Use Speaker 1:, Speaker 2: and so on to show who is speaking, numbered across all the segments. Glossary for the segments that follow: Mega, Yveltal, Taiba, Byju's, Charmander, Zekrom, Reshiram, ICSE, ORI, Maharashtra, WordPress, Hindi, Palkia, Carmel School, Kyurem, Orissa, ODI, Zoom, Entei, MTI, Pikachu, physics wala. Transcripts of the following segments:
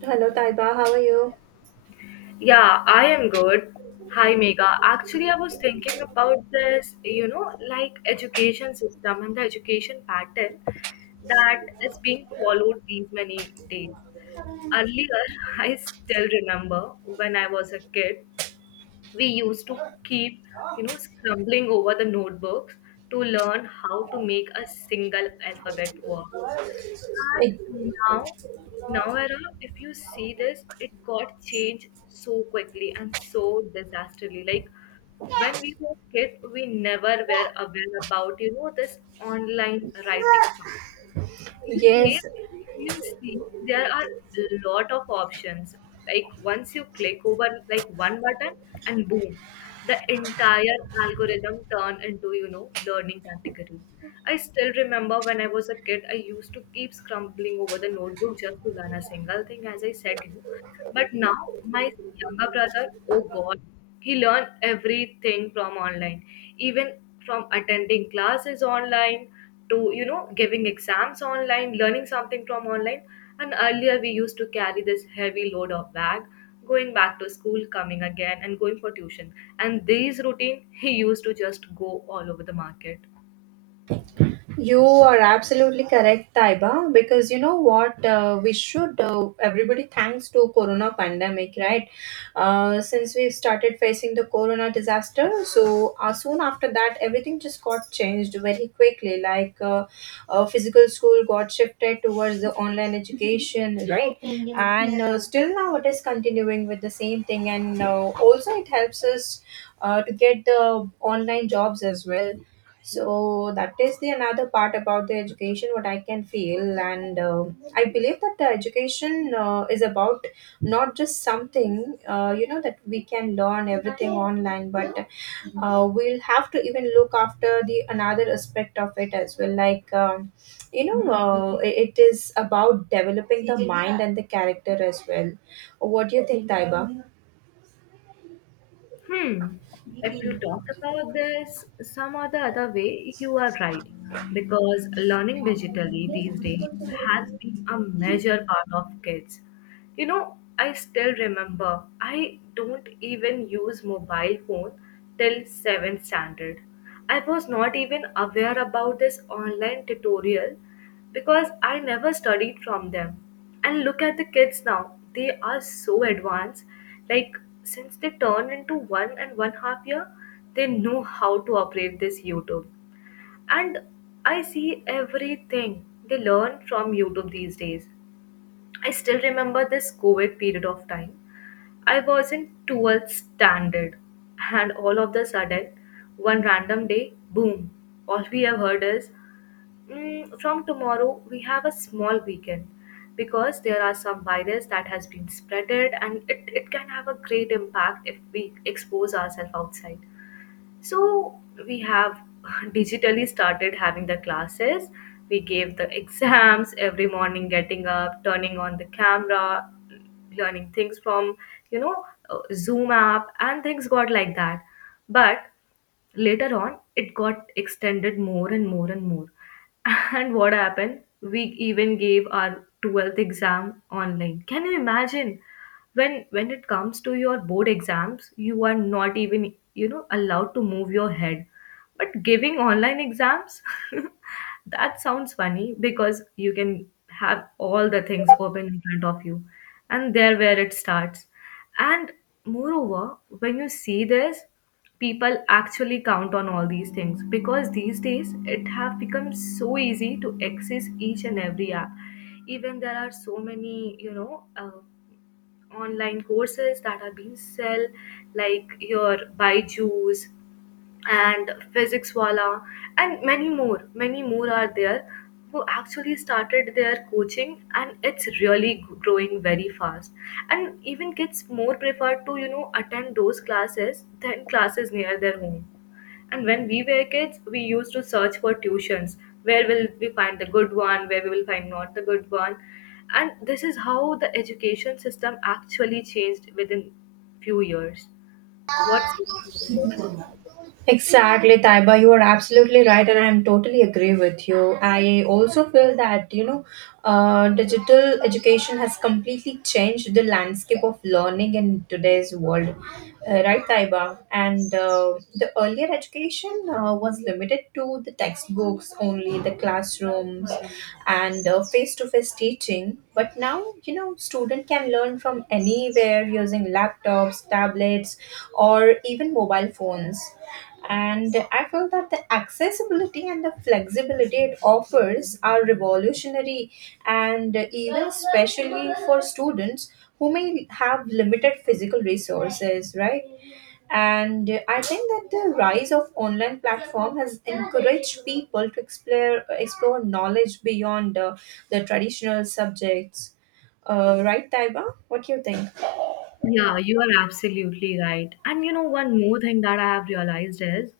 Speaker 1: Hello, Taiba. How are you?
Speaker 2: Yeah, I am good. Hi, Mega. Actually, I was thinking about this, like education system and the education pattern that is being followed these many days. Earlier, I still remember when I was a kid, we used to keep scrambling over the notebooks to learn how to make a single alphabet work.
Speaker 1: Eh,
Speaker 2: And now era, if you see this, it got changed so quickly and so disastrously. Like when we were kids, we never were aware about this online writing. These days,
Speaker 1: Yes,
Speaker 2: if you see, there are a lot of options. Like once you click over like one button and boom, the entire algorithm turn into learning category. I still remember when I was a kid, I used to keep scrambling over the notebook just to learn a single thing, as I said you. But now my younger brother, oh God, he learned everything from online, even from attending classes online to giving exams online, learning something from online. And earlier we used to carry this heavy load of bag, going back to school, coming again, and going for tuition. And these routine he used to just go all over the market.
Speaker 1: You are absolutely correct, Taiba, because you know what? We should, everybody, thanks to Corona pandemic, right? Since we started facing the Corona disaster, so soon after that, everything just got changed very quickly. Like physical school got shifted towards the online education, right? And still now it is continuing with the same thing, and also it helps us to get the online jobs as well, so that is the another part about the education, what I can feel, and I believe that the education is about not just something that we can learn everything online, but we'll have to even look after the another aspect of it as well, like. It is about developing the mind and the character as well. What do you think, Taiba?
Speaker 2: Hmm. If you talk about this some or the other way, you are right. Because learning digitally these days has been a major part of kids. You know, I still remember I don't even use mobile phone till 7th standard. I was not even aware about this online tutorial because I never studied from them. And look at the kids now. They are so advanced. Like since they turn into one and one half year, they know how to operate this YouTube. And I see everything they learn from YouTube these days. I still remember this COVID period of time. I wasn't towards standard, and all of the sudden, one random day, boom! All we have heard is, "Mm, from tomorrow we have a small weekend because there are some virus that has been spreaded and it can have a great impact if we expose ourselves outside. So we have digitally started having the classes. We gave the exams every morning, getting up, turning on the camera, learning things from, you know, Zoom app, and things got like that. But later on it got extended more and more and more. And what happened, we even gave our 12th exam online. Can you imagine, when it comes to your board exams, you are not even, you know, allowed to move your head, but giving online exams? That sounds funny because you can have all the things open in front of you, and there where it starts. And moreover, when you see this, people actually count on all these things because these days it have become so easy to access each and every app. Even there are so many online courses that are being sell, like your Byju's and physics wala, and many more, many more are there who actually started their coaching, and it's really growing very fast. And even kids more prefer to, you know, attend those classes than classes near their home. And when we were kids, we used to search for tuitions, where will we find the good one, where we will find not the good one. And this is how the education system actually changed within few years. What's your opinion on this?
Speaker 1: Exactly, Taiba. You are absolutely right, and I am totally agree with you. I also feel that digital education has completely changed the landscape of learning in today's world, right, Taiba? And the earlier education was limited to the textbooks only, the classrooms, and face to face teaching. But now, you know, student can learn from anywhere using laptops, tablets, or even mobile phones, and I feel that the accessibility and the flexibility it offers are revolutionary, and even especially for students who may have limited physical resources, right? And I think that the rise of online platform has encouraged people to explore knowledge beyond the traditional subjects. Right, Taiba, what do you think?
Speaker 2: Yeah, you are absolutely right. And you know, one more thing that I have realized is,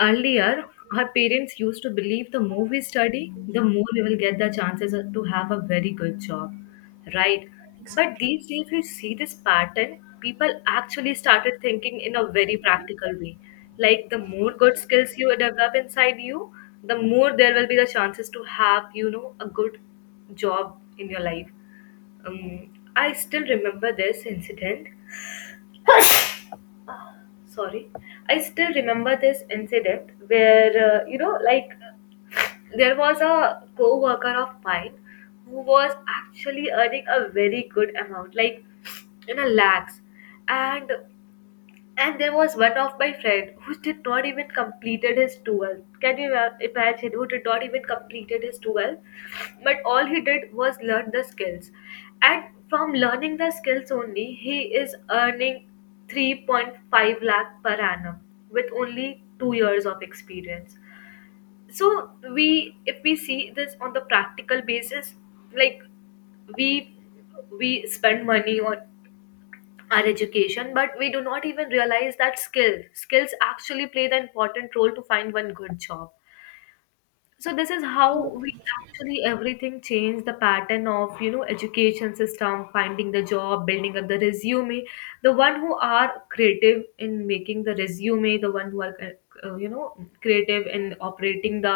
Speaker 2: earlier, our parents used to believe the more we study, the more we will get the chances of- to have a very good job, right? But these days, we see this pattern. People actually started thinking in a very practical way. Like, the more good skills you develop inside you, the more there will be the chances to have, you know, a good job in your life. Um, I still remember this incident sorry I still remember this incident where, like there was a co-worker of mine who was actually earning a very good amount, like in a lakhs. And and there was one of my friend who did not even completed his 12th. Can you imagine who did not even completed his 12th? But all he did was learn the skills. And from learning the skills only, he is earning 3.5 lakh per annum with only 2 years of experience. So we if we see this on the practical basis, like we we spend money on our education, but we do not even realize that skills actually play the important role to find one good job. So this is how we actually everything change the pattern of, you know, education system, finding the job, building up the resume. The one who are creative in making the resume, the one who are, uh, you know creative in operating the,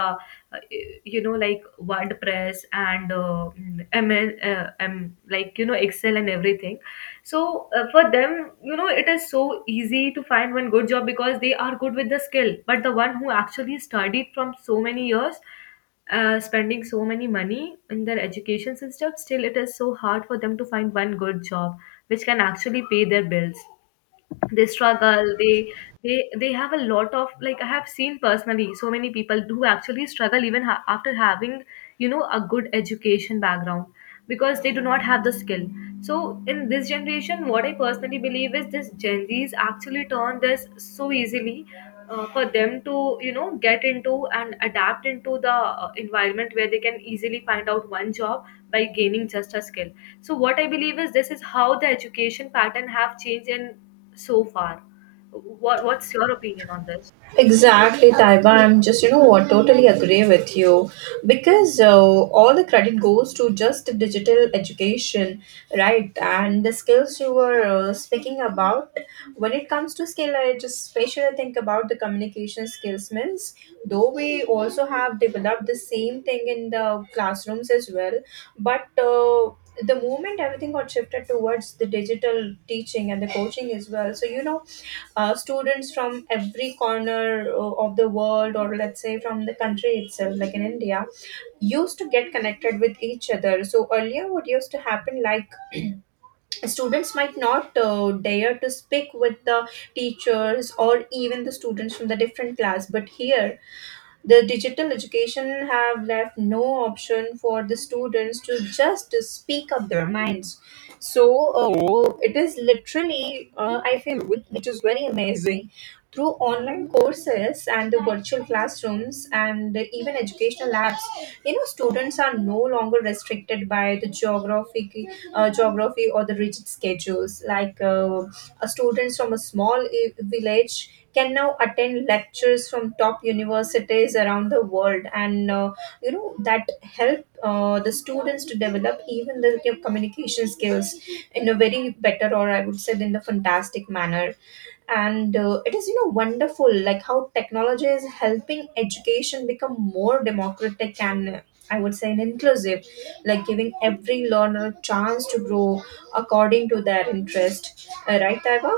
Speaker 2: uh, like wordpress, and like, you know, excel and everything. So, for them, you know, it is so easy to find one good job because they are good with the skill. But the one who actually studied from so many years, spending so many money in their education system, still it is so hard for them to find one good job which can actually pay their bills. They struggle, they, they have a lot of, like, I have seen personally so many people who actually struggle even after having, you know, a good education background because they do not have the skill. So in this generation, what I personally believe is this gen z's actually turn this so easily, for them to, you know, get into and adapt into the, environment where they can easily find out one job by gaining just a skill. So what I believe is this is how the education pattern have changed in so far. What's your opinion on this?
Speaker 1: Exactly, Taiba. I'm just, you know what, totally agree with you because all the credit goes to just the digital education, right? And the skills you were speaking about. When it comes to skill, I just especially think about the communication skills. Means, though we also have developed the same thing in the classrooms as well, but the moment everything got shifted towards the digital teaching and the coaching as well. So, you know, students from every corner of the world, or let's say from the country itself, like in India, used to get connected with each other. So earlier what used to happen, like students might not dare to speak with the teachers or even the students from the different class, but here the digital education have left no option for the students to just speak up their minds. So it is literally, I feel, which is very amazing. Through online courses and the virtual classrooms and even educational apps, you know, students are no longer restricted by the geography or the rigid schedules. Like students from a small village can now attend lectures from top universities around the world, and you know that help the students to develop even the communication skills in a very better, or I would say in a fantastic manner. And it is, you know, wonderful like how technology is helping education become more democratic and, I would say, and inclusive, like giving every learner a chance to grow according to their interest, right, Taiba?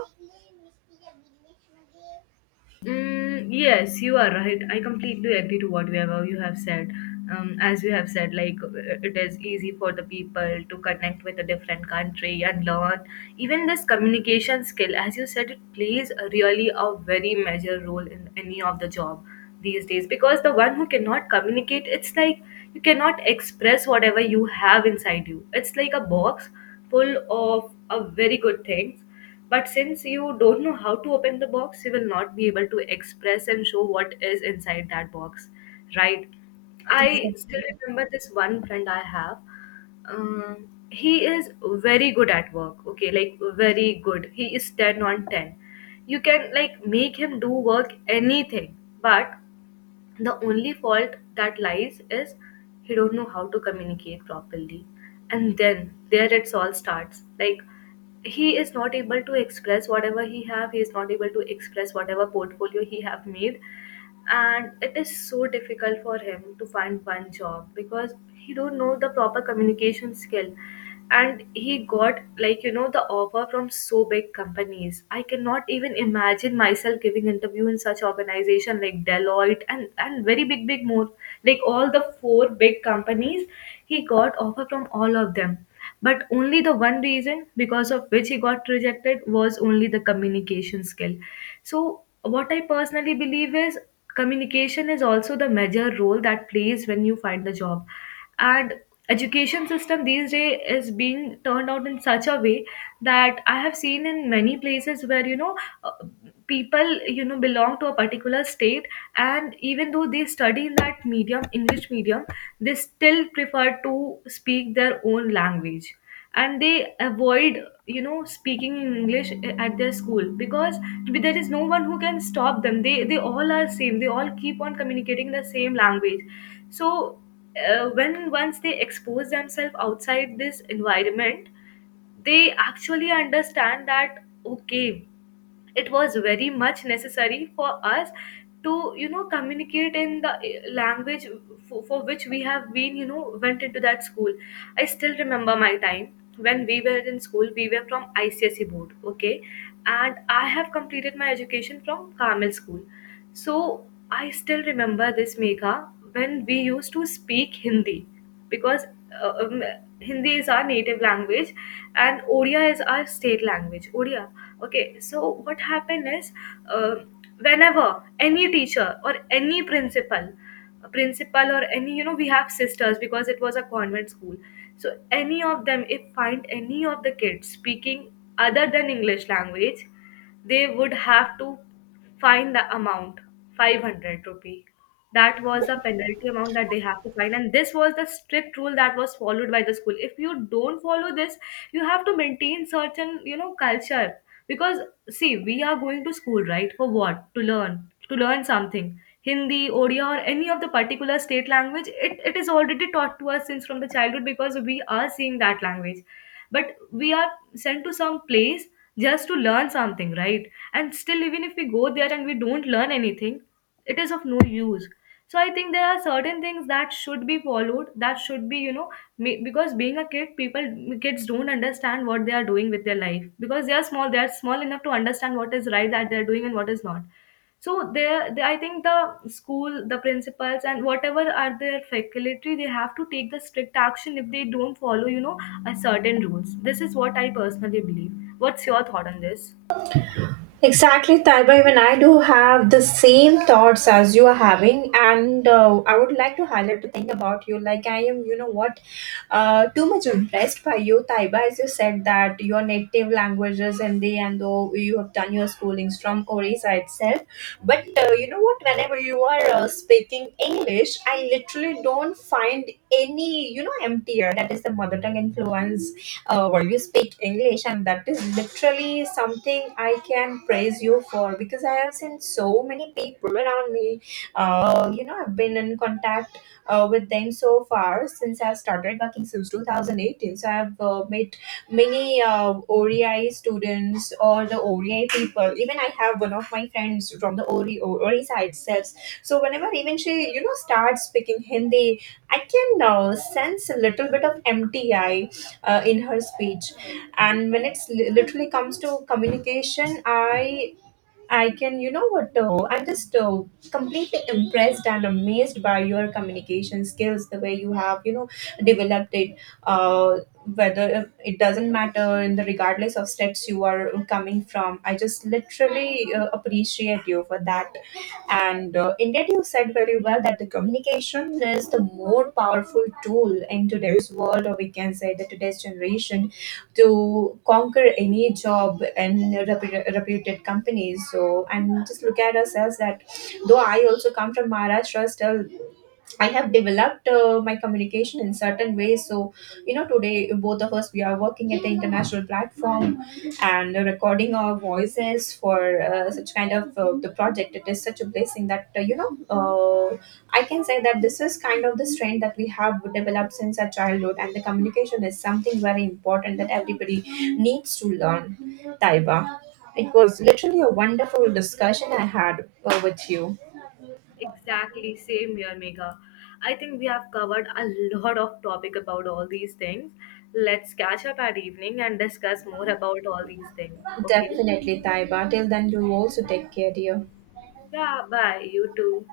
Speaker 2: Mm, yes, you are right. I completely agree to what we have, you have said. As you have said, like, it is easy for the people to connect with a different country and learn. Even this communication skill, as you said, it plays a really a very major role in any of the job these days because the one who cannot communicate, it's like you cannot express whatever you have inside you. It's like a box full of a very good things, but since you don't know how to open the box, you will not be able to express and show what is inside that box, right? I still remember this one friend I have. He is very good at work, okay, like very good. He is 10 on 10. You can like make him do work anything, but the only fault that lies is he don't know how to communicate properly. And then there it's all starts, like he is not able to express whatever he have, he is not able to express whatever portfolio he have made, and it is so difficult for him to find one job because he don't know the proper communication skill. And he got, like, you know, the offer from so big companies. I cannot even imagine myself giving interview in such organization like Deloitte, and very big big more, like all the four big companies. He got offer from all of them, but only the one reason because of which he got rejected was only the communication skill. So, what I personally believe is communication is also the major role that plays when you find the job. And education system these days is being turned out in such a way that I have seen in many places where, you know, uh, people, you know, belong to a particular state, and even though they study in that medium, English medium, they still prefer to speak their own language and they avoid, you know, speaking in English at their school because there is no one who can stop them. They all are same, they all keep on communicating the same language. So, when once they expose themselves outside this environment, they actually understand that, okay, it was very much necessary for us to, you know, communicate in the language for which we have been, you know, went into that school. I still remember my time when we were in school, we were from ICSE board, okay, and I have completed my education from Carmel School. So I still remember this Megha when we used to speak Hindi, because, uh, um, Hindi is our native language and Odia is our state language. Odia. Okay, so what happened is, uh, whenever any teacher or any principal or any, you know, we have sisters because it was a convent school. So any of them, if find any of the kids speaking other than English language, they would have to fine the amount ₹500. That was the penalty amount that they have to fine, and this was the strict rule that was followed by the school. If you don't follow this, you have to maintain certain, you know, culture. Because, see, we are going to school, right, for what? To learn something. Hindi, Odia, or any of the particular state language, it is already taught to us since from the childhood because we are seeing that language, but we are sent to some place just to learn something, right? And still, even if we go there and we don't learn anything, it is of no use. So I think there are certain things that should be followed, that should be, you know, because being a kid, people kids don't understand what they are doing with their life because they are small, they are small enough to understand what is right that they are doing and what is not. So I think the school, the principals, and whatever are their faculty, they have to take the strict action if they don't follow, you know, a certain rules. This is what I personally believe. What's your thought on this?
Speaker 1: Exactly, Taiba. Even I do have the same thoughts as you are having, and I would like to highlight the thing about you. Like I am, you know what, too much impressed by you, Taiba. As you said that your native language is Hindi, and though you have done your schoolings from Orissa itself, but you know what, whenever you are speaking English, I literally don't find any, you know, emptier. That is the mother tongue influence where you speak English, and that is literally something I can praise you for, because I have seen so many people around me. You know, I've been in contact with them so far since I started working since 2018. So I've made many ODI students or the ODI people. Even I have one of my friends from the ORI side itself. So whenever even she, you know, starts speaking Hindi, I can sense a little bit of MTI in her speech. And when literally comes to communication, I can, you know what, though? I'm just completely impressed and amazed by your communication skills, the way you have, you know, developed it. Uh, whether it doesn't matter in the regardless of states you are coming from, I just literally appreciate you for that. And indeed, you said very well that the communication is the more powerful tool in today's world, or we can say the today's generation, to conquer any job and reputed companies. So and just look at ourselves, that though I also come from Maharashtra, still I have developed my communication in certain ways. So, you know, today both of us we are working at the international platform and recording our voices for such kind of the project. It is such a blessing that I can say that this is kind of the strength that we have developed since our childhood, and the communication is something very important that everybody needs to learn. Taiba, it was literally a wonderful discussion I had with you.
Speaker 2: Exactly, same here, Megha. I think we have covered a lot of topic about all these things. Let's catch up at evening and discuss more about all these things. Okay.
Speaker 1: Definitely, Taiba. Till then, you also take care, dear.
Speaker 2: Yeah, bye. You too.